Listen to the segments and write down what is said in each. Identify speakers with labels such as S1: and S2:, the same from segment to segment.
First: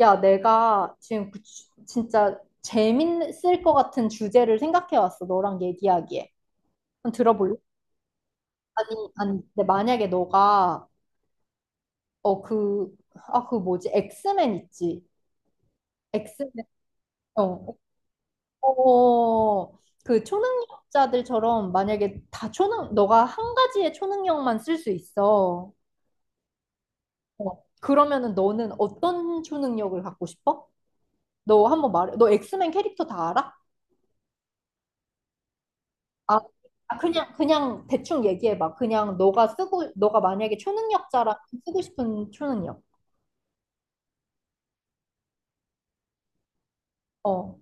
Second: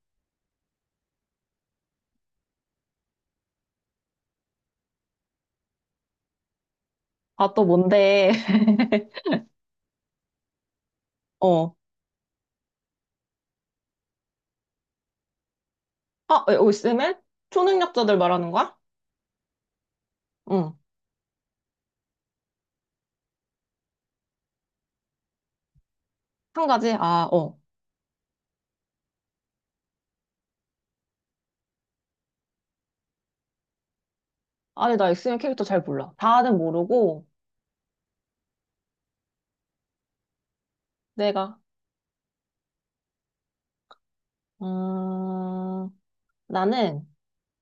S1: 야, 내가 지금 진짜 재밌을 것 같은 주제를 생각해 왔어. 너랑 얘기하기에. 한번
S2: 아,
S1: 들어볼래?
S2: 또 뭔데?
S1: 아니, 아니, 근데 만약에 너가,
S2: 어.
S1: 어, 그, 아, 그 뭐지? 엑스맨 있지?
S2: 아,
S1: 엑스맨,
S2: 엑스맨?
S1: 어,
S2: 초능력자들 말하는 거야?
S1: 어,
S2: 응.
S1: 초능력자들처럼 만약에 너가 한 가지의 초능력만 쓸 수 있어.
S2: 한 가지? 아, 어.
S1: 어, 그러면은 너는 어떤 초능력을 갖고 싶어? 너 한번 말해. 너 엑스맨 캐릭터 다 알아?
S2: 아니, 나 엑스맨 캐릭터 잘 몰라.
S1: 아,
S2: 다는
S1: 아,
S2: 모르고,
S1: 그냥 대충 얘기해봐. 너가 만약에 초능력자라면
S2: 내가,
S1: 쓰고 싶은 초능력.
S2: 음, 나는,
S1: 어.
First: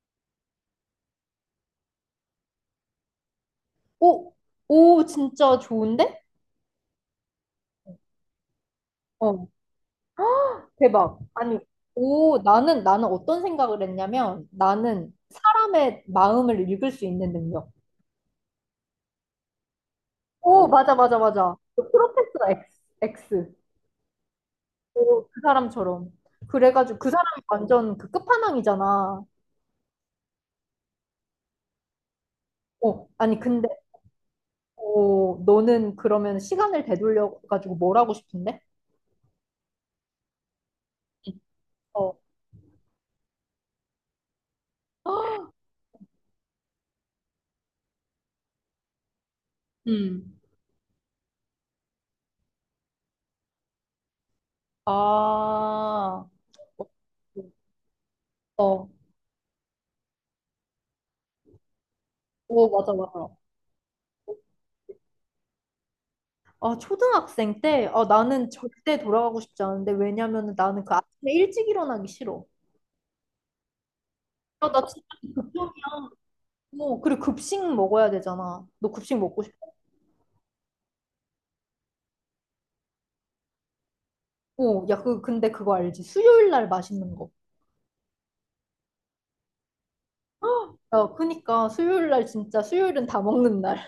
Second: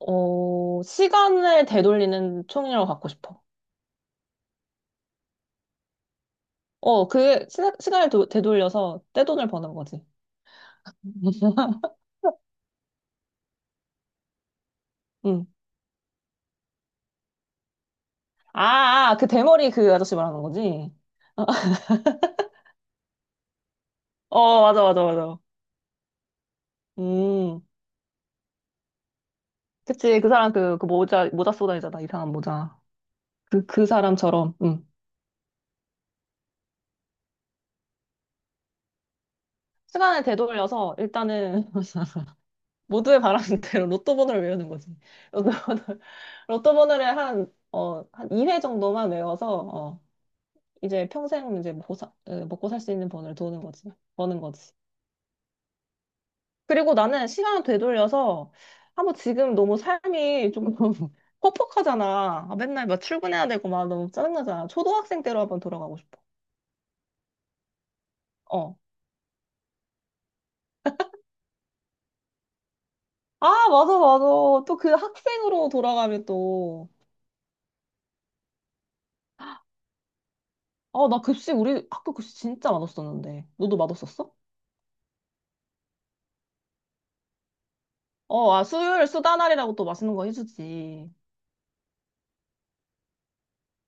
S2: 시간을 되돌리는 초능력을 갖고 싶어.
S1: 오, 오, 진짜 좋은데?
S2: 시간을 되돌려서
S1: 어,
S2: 떼돈을 버는 거지.
S1: 대박. 아니, 오, 나는 어떤 생각을 했냐면, 나는
S2: 응.
S1: 사람의 마음을 읽을 수 있는 능력.
S2: 그 대머리 그 아저씨 말하는
S1: 오,
S2: 거지?
S1: 맞아, 맞아, 맞아. 그 프로페서 X, X.
S2: 어, 맞아, 맞아,
S1: 오,
S2: 맞아.
S1: 그 사람처럼. 그래가지고 그 사람이
S2: 음.
S1: 완전 그 끝판왕이잖아.
S2: 그치, 그 사람 그 모자 쏘다니잖아, 이상한 모자.
S1: 어, 아니,
S2: 그,
S1: 근데
S2: 그 사람처럼, 응.
S1: 어, 너는 그러면 시간을 되돌려 가지고 뭘 하고 싶은데?
S2: 시간을 되돌려서 일단은
S1: 어,
S2: 모두의 바람대로 로또 번호를 외우는 거지. 로또 번호, 로또 번호를 한 2회 정도만 외워서, 어,
S1: 음.
S2: 이제 평생 이제 먹고 살 수 있는 번호를 도는 거지. 버는 거지.
S1: 아,
S2: 그리고 나는 시간을 되돌려서,
S1: 어,
S2: 한번 지금 너무 삶이 좀 퍽퍽하잖아. 아,
S1: 오,
S2: 맨날
S1: 맞아,
S2: 막
S1: 맞아.
S2: 출근해야 되고 막 너무 짜증나잖아. 초등학생 때로 한번 돌아가고 싶어.
S1: 아, 초등학생 때, 아, 나는
S2: 어.
S1: 절대 돌아가고 싶지 않은데, 왜냐면은 나는 그 아침에 일찍 일어나기 싫어.
S2: 아, 맞아, 맞아.
S1: 아,
S2: 또
S1: 나
S2: 그
S1: 진짜,
S2: 학생으로 돌아가면 또,
S1: 어, 그리고 급식 먹어야 되잖아. 너 급식 먹고 싶어?
S2: 나 급식, 우리 학교 급식 진짜 맛없었는데. 너도 맛없었어?
S1: 어, 야, 근데 그거 알지? 수요일 날 맛있는 거.
S2: 어, 아, 수요일 수다 날이라고 또 맛있는 거
S1: 야,
S2: 해주지.
S1: 그니까, 수요일 날 진짜, 수요일은 다 먹는 날.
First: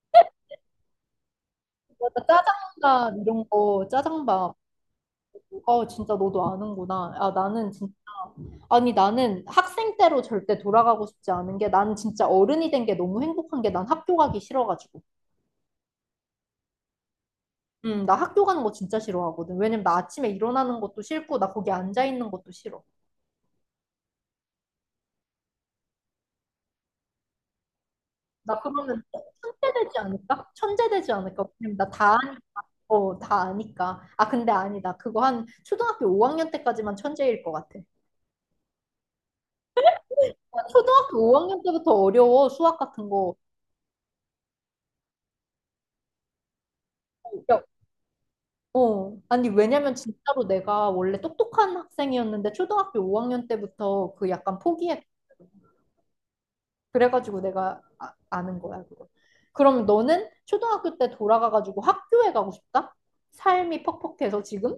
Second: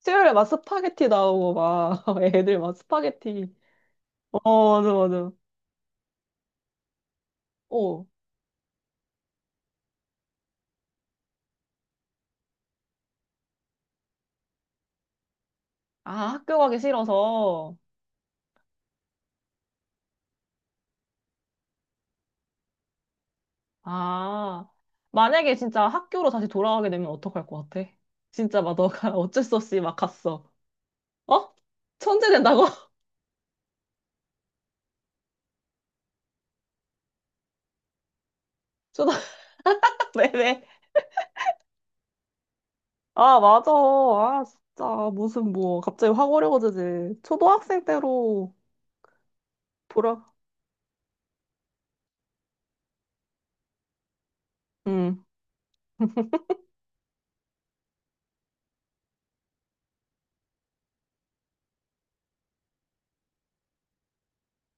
S2: 수요일에 막 스파게티 나오고 막,
S1: 맞아,
S2: 애들 막
S1: 짜장밥, 이런
S2: 스파게티.
S1: 거, 짜장밥.
S2: 어, 맞아, 맞아.
S1: 어, 진짜 너도 아는구나. 아, 나는 진,
S2: 어,
S1: 아니, 나는 학생 때로 절대 돌아가고 싶지 않은 게, 나는 진짜 어른이 된 게 너무 행복한 게, 난 학교 가기 싫어가지고.
S2: 아, 학교 가기 싫어서.
S1: 나 학교 가는 거 진짜 싫어하거든. 왜냐면 나 아침에 일어나는 것도 싫고, 나 거기 앉아 있는 것도 싫어.
S2: 아, 만약에 진짜 학교로 다시 돌아가게 되면 어떡할 것 같아?
S1: 나
S2: 진짜 막
S1: 그러면
S2: 너가 어쩔 수
S1: 천재
S2: 없이 막
S1: 되지
S2: 갔어.
S1: 않을까? 천재 되지 않을까?
S2: 어?
S1: 왜냐면 나 다
S2: 천재
S1: 아니까.
S2: 된다고?
S1: 어, 다 아니까. 아, 근데 아니다. 그거 한 초등학교 5학년 때까지만 천재일 것 같아. 야,
S2: 수다, 왜, 왜?
S1: 초등학교 5학년 때부터 어려워, 수학 같은 거.
S2: 아, 맞아. 아, 진짜. 무슨, 뭐, 갑자기 확 어려워지지. 초등학생 때로
S1: 어, 아니, 왜냐면
S2: 돌아,
S1: 진짜로 내가 원래 똑똑한 학생이었는데 초등학교 5학년 때부터 그 약간 포기해.
S2: 음.
S1: 그래가지고 내가 아, 아는 거야, 그거. 그럼 너는 초등학교 때 돌아가가지고 학교에 가고 싶다? 삶이 퍽퍽해서 지금?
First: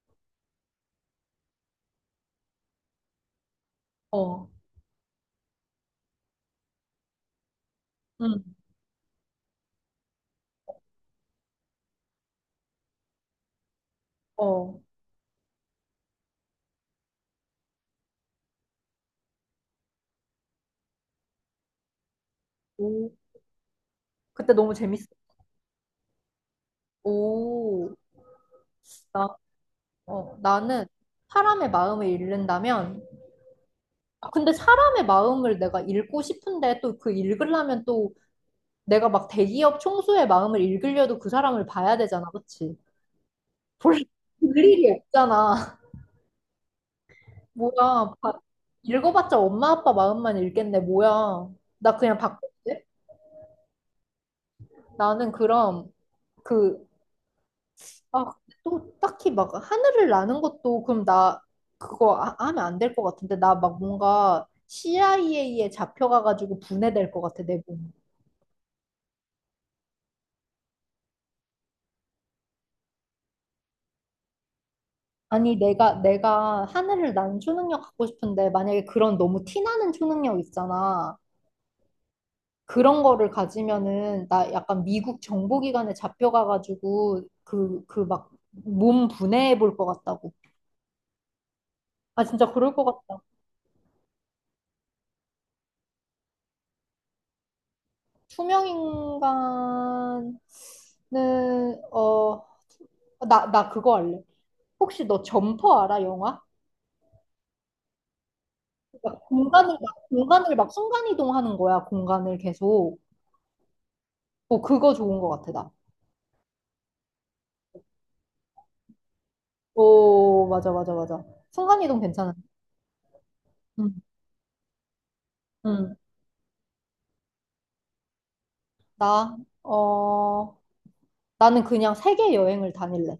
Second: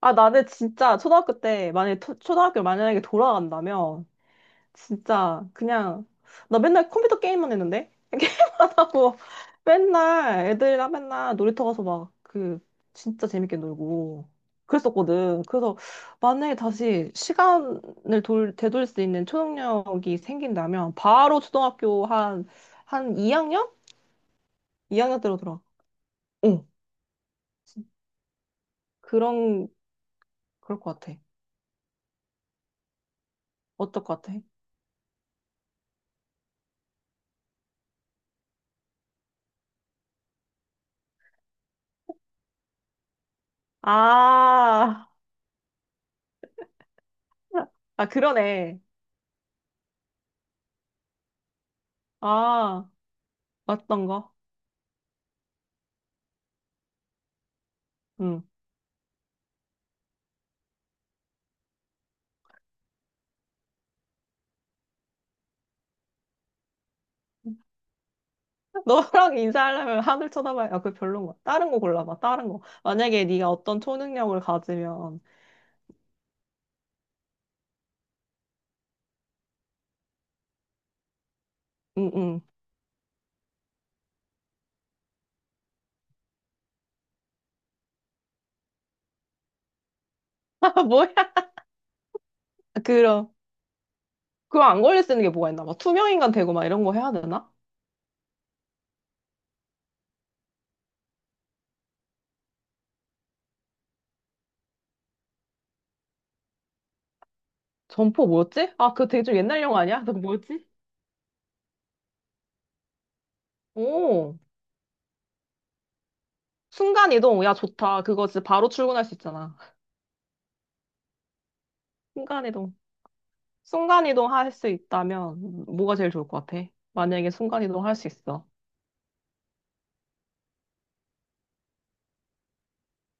S2: 아, 나는 진짜 초등학교 때, 만약에, 초등학교 만약에 돌아간다면,
S1: 어,
S2: 진짜, 그냥, 나 맨날 컴퓨터 게임만 했는데?
S1: 응,
S2: 이렇 하고, 맨날 애들이랑 맨날 놀이터 가서 막, 그, 진짜 재밌게 놀고,
S1: 어.
S2: 그랬었거든. 그래서, 만약에 다시 시간을 되돌릴 수 있는 초능력이 생긴다면, 바로 초등학교 한,
S1: 오,
S2: 한 2학년?
S1: 그때 너무 재밌어.
S2: 2학년 때로 돌아. 어.
S1: 오, 나,
S2: 그런,
S1: 어,
S2: 그럴
S1: 나는
S2: 것 같아.
S1: 사람의 마음을 읽는다면,
S2: 어떨 것
S1: 아,
S2: 같아?
S1: 근데 사람의 마음을 내가 읽고 싶은데 또 그 읽으려면 또 내가 막 대기업 총수의 마음을 읽으려도 그 사람을 봐야 되잖아, 그치? 볼, 볼 일이
S2: 아,
S1: 없잖아. 뭐야,
S2: 그러네.
S1: 읽어봤자 엄마 아빠 마음만 읽겠네, 뭐야. 나 그냥 바꿀게.
S2: 아, 맞던 거.
S1: 나는 그럼 그, 아,
S2: 응.
S1: 근데 또 딱히 막 하늘을 나는 것도 그럼 나 하면 안 될 것 같은데. 나 막 뭔가 CIA에 잡혀가가지고 분해될 것 같아, 내 몸.
S2: 너랑 인사하려면 하늘 쳐다봐야, 아, 그 별론 거야. 다른 거 골라봐, 다른 거. 만약에 네가 어떤 초능력을 가지면,
S1: 아니 내가 하늘을 나는 초능력 갖고 싶은데 만약에 그런 너무 티나는 초능력 있잖아.
S2: 응, 응.
S1: 그런 거를 가지면은 나 약간 미국 정보기관에 잡혀가가지고 그 막 몸 분해해 볼 것 같다고.
S2: 아, 뭐야?
S1: 아, 진짜 그럴 것 같다.
S2: 그럼, 그거 안 걸릴 수 있는 게 뭐가 있나? 막 투명인간 되고 막 이런 거 해야 되나?
S1: 투명인간은, 어, 나 그거 알래. 혹시 너 점퍼 알아, 영화?
S2: 점포 뭐였지? 아, 그거 되게 좀 옛날 영화 아니야? 그
S1: 공간을
S2: 뭐였지?
S1: 막 순간이동하는 거야, 공간을 계속.
S2: 오,
S1: 어, 그거 좋은 것 같아, 나.
S2: 순간이동. 야, 좋다. 그거 진짜 바로 출근할 수 있잖아.
S1: 오, 맞아, 맞아, 맞아. 순간이동 괜찮아.
S2: 순간이동.
S1: 응,
S2: 순간이동 할 수 있다면
S1: 응.
S2: 뭐가 제일 좋을 것 같아? 만약에 순간이동 할 수 있어.
S1: 나, 어, 나는 그냥 세계 여행을 다닐래.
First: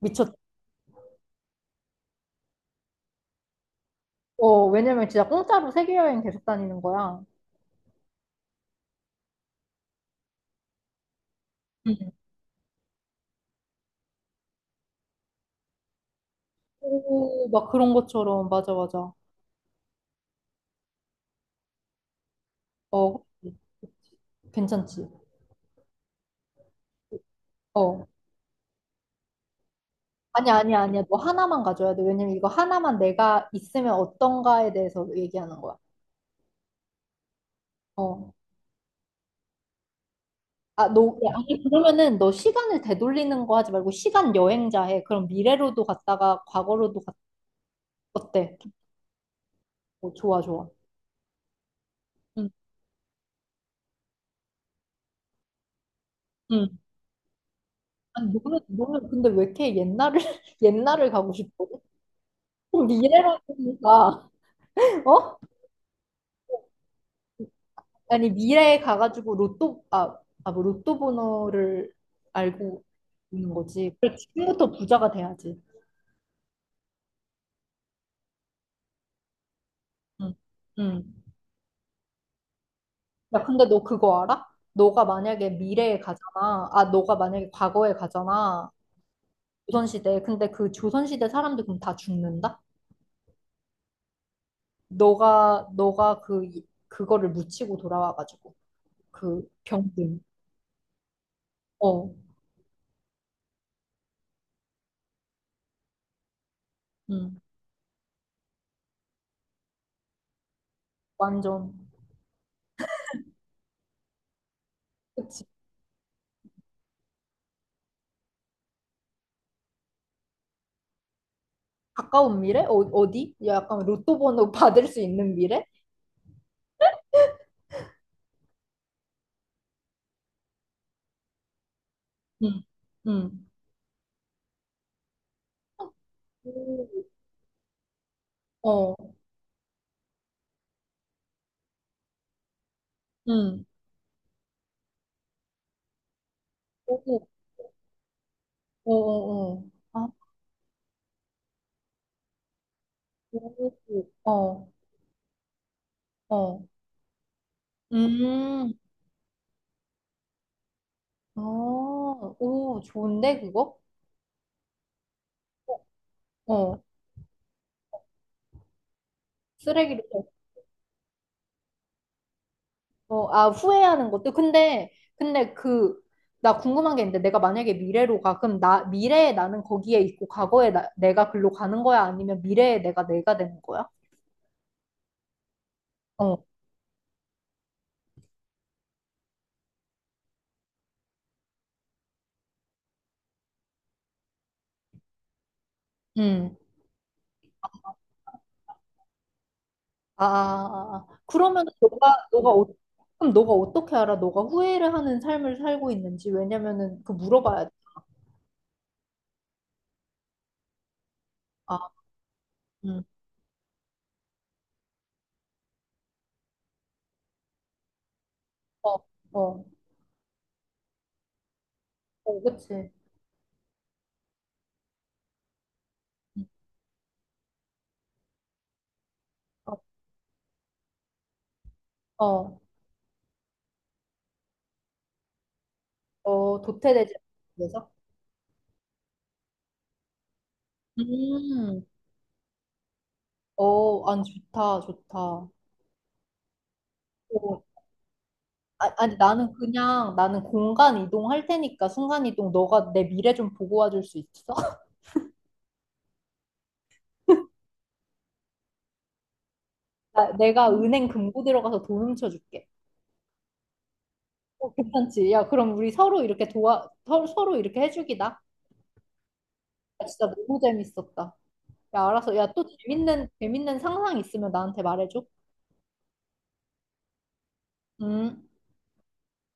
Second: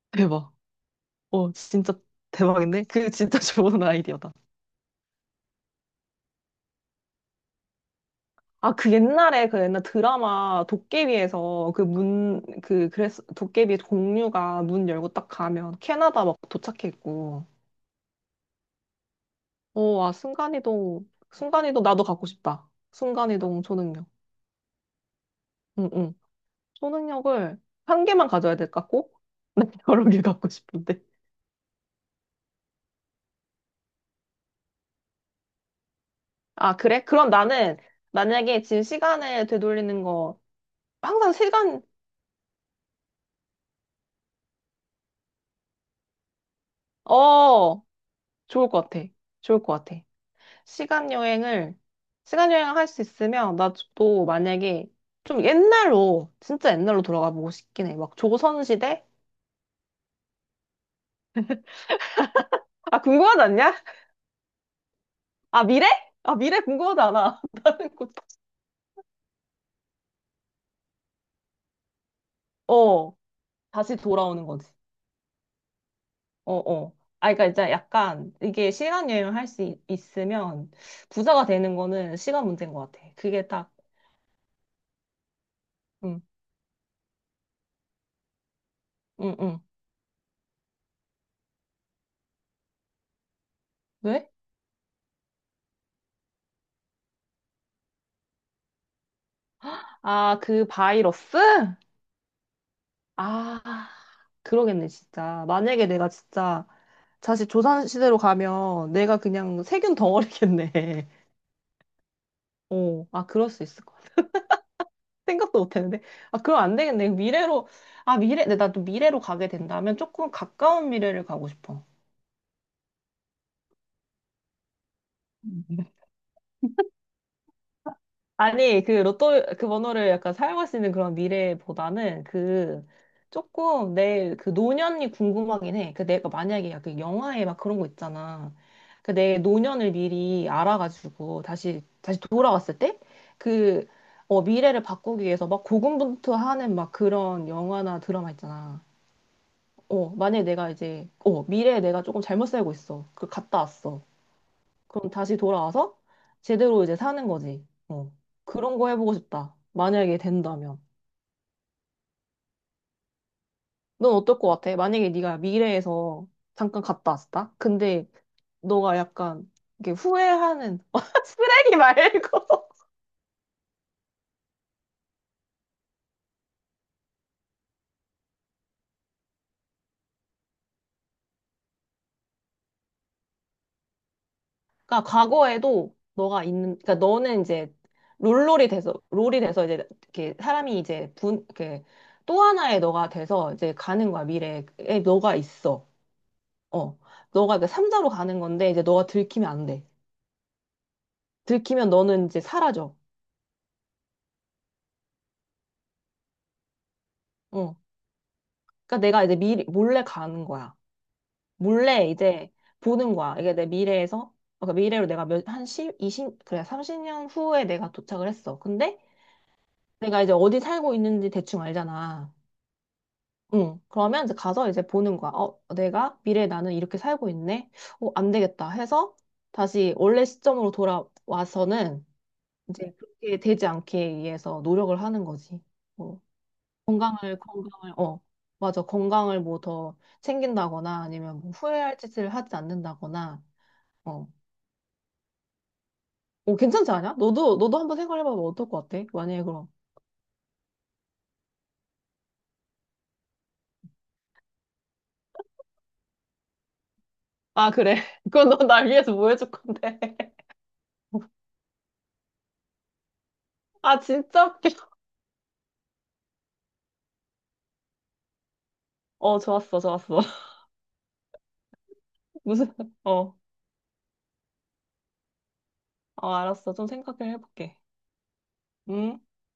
S1: 미쳤,
S2: 대박. 어, 진짜 대박인데? 그 진짜 좋은 아이디어다.
S1: 어, 왜냐면 진짜 공짜로 세계 여행 계속 다니는 거야.
S2: 아, 그 옛날에 그 옛날 드라마 도깨비에서
S1: 응.
S2: 그래서 도깨비 공유가 문 열고 딱 가면 캐나다 막 도착해 있고.
S1: 오, 막 그런 것처럼, 맞아, 맞아.
S2: 오 와, 순간이동, 순간이동 나도 갖고 싶다.
S1: 어, 그치,
S2: 순간이동 초능력.
S1: 그치. 괜찮지.
S2: 응, 응. 초능력을 한
S1: 어.
S2: 개만 가져야 될까, 꼭? 난 여러 개 갖고
S1: 아니, 아니,
S2: 싶은데.
S1: 아니야. 너 하나만 가져야 돼. 왜냐면 이거 하나만 내가 있으면 어떤가에 대해서 얘기하는 거야.
S2: 아, 그래? 그럼 나는
S1: 어.
S2: 만약에 지금 시간을 되돌리는 거
S1: 아, 너, 야,
S2: 항상
S1: 아니,
S2: 시간
S1: 그러면은 너 시간을 되돌리는 거 하지 말고 시간 여행자 해. 그럼 미래로도 갔다가 과거로도 갔,
S2: 어
S1: 어때?
S2: 좋을 것 같아. 좋을 것 같아.
S1: 어, 좋아, 좋아.
S2: 시간 여행을
S1: 응.
S2: 시간 여행을 할 수 있으면 나도 만약에 좀 옛날로 진짜
S1: 응.
S2: 옛날로 돌아가 보고 싶긴 해. 막
S1: 아니, 너는,
S2: 조선 시대?
S1: 너는 근데 왜 이렇게 옛날을, 옛날을 가고 싶어?
S2: 아
S1: 미래로
S2: 궁금하지 않냐?
S1: 보니까 어?
S2: 아 미래? 아 미래 궁금하지 않아. 나는 곧
S1: 아니 미래에 가가지고 로또 아, 아, 뭐 로또 번호를 알고
S2: 어.
S1: 있는
S2: 다시
S1: 거지. 그래
S2: 돌아오는 거지.
S1: 지금부터 부자가 돼야지.
S2: 어 어. 아, 그러니까 이제 약간 이게 시간 여행을 할 수
S1: 응.
S2: 있으면
S1: 응.
S2: 부자가 되는 거는 시간 문제인 것 같아.
S1: 야
S2: 그게
S1: 근데
S2: 딱
S1: 너 그거 알아? 너가 만약에 미래에
S2: 응,
S1: 가잖아. 아 너가 만약에 과거에 가잖아.
S2: 응, 응.
S1: 조선시대. 근데 그 조선시대 사람들 그럼 다 죽는다?
S2: 왜?
S1: 너가 그거를 묻히고 돌아와가지고 그 병든.
S2: 아, 그 바이러스?
S1: 어.
S2: 아, 그러겠네, 진짜. 만약에 내가 진짜
S1: 응.
S2: 다시 조선시대로 가면 내가 그냥 세균 덩어리겠네.
S1: 완전.
S2: 어, 아, 그럴 수 있을 것 같아.
S1: 그치?
S2: 생각도 못 했는데. 아, 그럼 안 되겠네. 미래로, 아, 미래, 근데 나도 미래로 가게 된다면 조금 가까운 미래를 가고 싶어.
S1: 가까운 미래? 어, 어디? 약간 로또 번호 받을 수 있는 미래?
S2: 아니, 그 로또, 그 번호를 약간 사용할 수 있는 그런 미래보다는
S1: 응,
S2: 그
S1: 응,
S2: 조금 내 그 노년이 궁금하긴 해. 그 내가 만약에 약간
S1: 오.
S2: 영화에 막 그런 거 있잖아.
S1: 어,
S2: 그 내 노년을 미리 알아가지고 다시 돌아왔을 때
S1: 응.
S2: 그, 미래를 바꾸기 위해서 막 고군분투하는 막
S1: 오,
S2: 그런 영화나 드라마 있잖아.
S1: 어, 어, 어. 아,
S2: 어, 만약에 내가 이제, 미래에 내가 조금 잘못 살고 있어. 그 갔다
S1: 오,
S2: 왔어.
S1: 어,
S2: 그럼 다시 돌아와서
S1: 어.
S2: 제대로 이제 사는 거지. 어.
S1: 음,
S2: 그런 거 해보고 싶다. 만약에 된다면.
S1: 아, 오, 좋은데, 그거?
S2: 넌 어떨 것 같아? 만약에 네가 미래에서
S1: 어,
S2: 잠깐 갔다 왔다? 근데 너가 약간 이렇게
S1: 쓰레기를,
S2: 후회하는 쓰레기 말고
S1: 어, 아, 후회하는 것도. 근데 그, 나 궁금한 게 있는데, 내가 만약에 미래로 가, 그럼 나, 미래에 나는 거기에 있고, 과거에 나, 내가 글로 가는 거야? 아니면 미래에 내가 되는 거야?
S2: 그러니까 과거에도 너가
S1: 어,
S2: 있는 그러니까 너는 이제 롤롤이 돼서 롤이 돼서 이제 이렇게 사람이 이제 분 이렇게 또 하나의 너가 돼서 이제 가는 거야. 미래에 너가 있어. 어. 너가 이제 삼자로 가는 건데 이제 너가 들키면 안 돼.
S1: 아, 아, 아. 아. 그러면
S2: 들키면 너는 이제 사라져.
S1: 그럼 너가 어떻게 알아? 너가 후회를 하는 삶을 살고 있는지. 왜냐면은 그 물어봐야 돼.
S2: 어. 그러니까 내가 이제 미리 몰래 가는 거야.
S1: 아,
S2: 몰래 이제
S1: 음.
S2: 보는 거야. 이게 내 미래에서 그러니까 미래로 내가 몇, 한 10 20 그래 30년 후에 내가 도착을 했어.
S1: 어,
S2: 근데
S1: 어,
S2: 내가 이제 어디 살고 있는지 대충 알잖아.
S1: 어, 그치.
S2: 응. 그러면 이제 가서 이제 보는 거야. 어, 내가
S1: 음,
S2: 미래에 나는 이렇게 살고 있네. 어, 안 되겠다 해서
S1: 어,
S2: 다시 원래 시점으로 돌아와서는
S1: 어,
S2: 이제 그렇게 되지 않기 위해서 노력을 하는 거지. 뭐
S1: 어, 도태되지
S2: 건강을
S1: 않아서?
S2: 건강을 어 맞아 건강을 뭐 더 챙긴다거나 아니면 뭐
S1: 음,
S2: 후회할 짓을 하지 않는다거나
S1: 어, 아니,
S2: 어,
S1: 좋다, 좋다. 어,
S2: 어 괜찮지 않아? 너도 너도 한번 생각해봐봐 어떨 것
S1: 아,
S2: 같아?
S1: 아니,
S2: 만약에
S1: 나는
S2: 그럼
S1: 그냥, 나는 공간 이동할 테니까 순간 이동, 너가 내 미래 좀 보고 와줄 수 있어?
S2: 아 그래 그건 너 날 위해서 뭐 해줄 건데
S1: 나, 내가 은행 금고 들어가서 돈 훔쳐줄게.
S2: 아 진짜 웃겨
S1: 어, 괜찮지? 야, 그럼 우리 서로 이렇게 도와, 서로 이렇게 해주기다. 야,
S2: 어 좋았어 좋았어
S1: 진짜 너무 재밌었다. 야, 알았어. 야, 또
S2: 무슨
S1: 재밌는,
S2: 어,
S1: 재밌는 상상 있으면 나한테 말해줘.
S2: 어 알았어 좀 생각을 해볼게
S1: 음.
S2: 음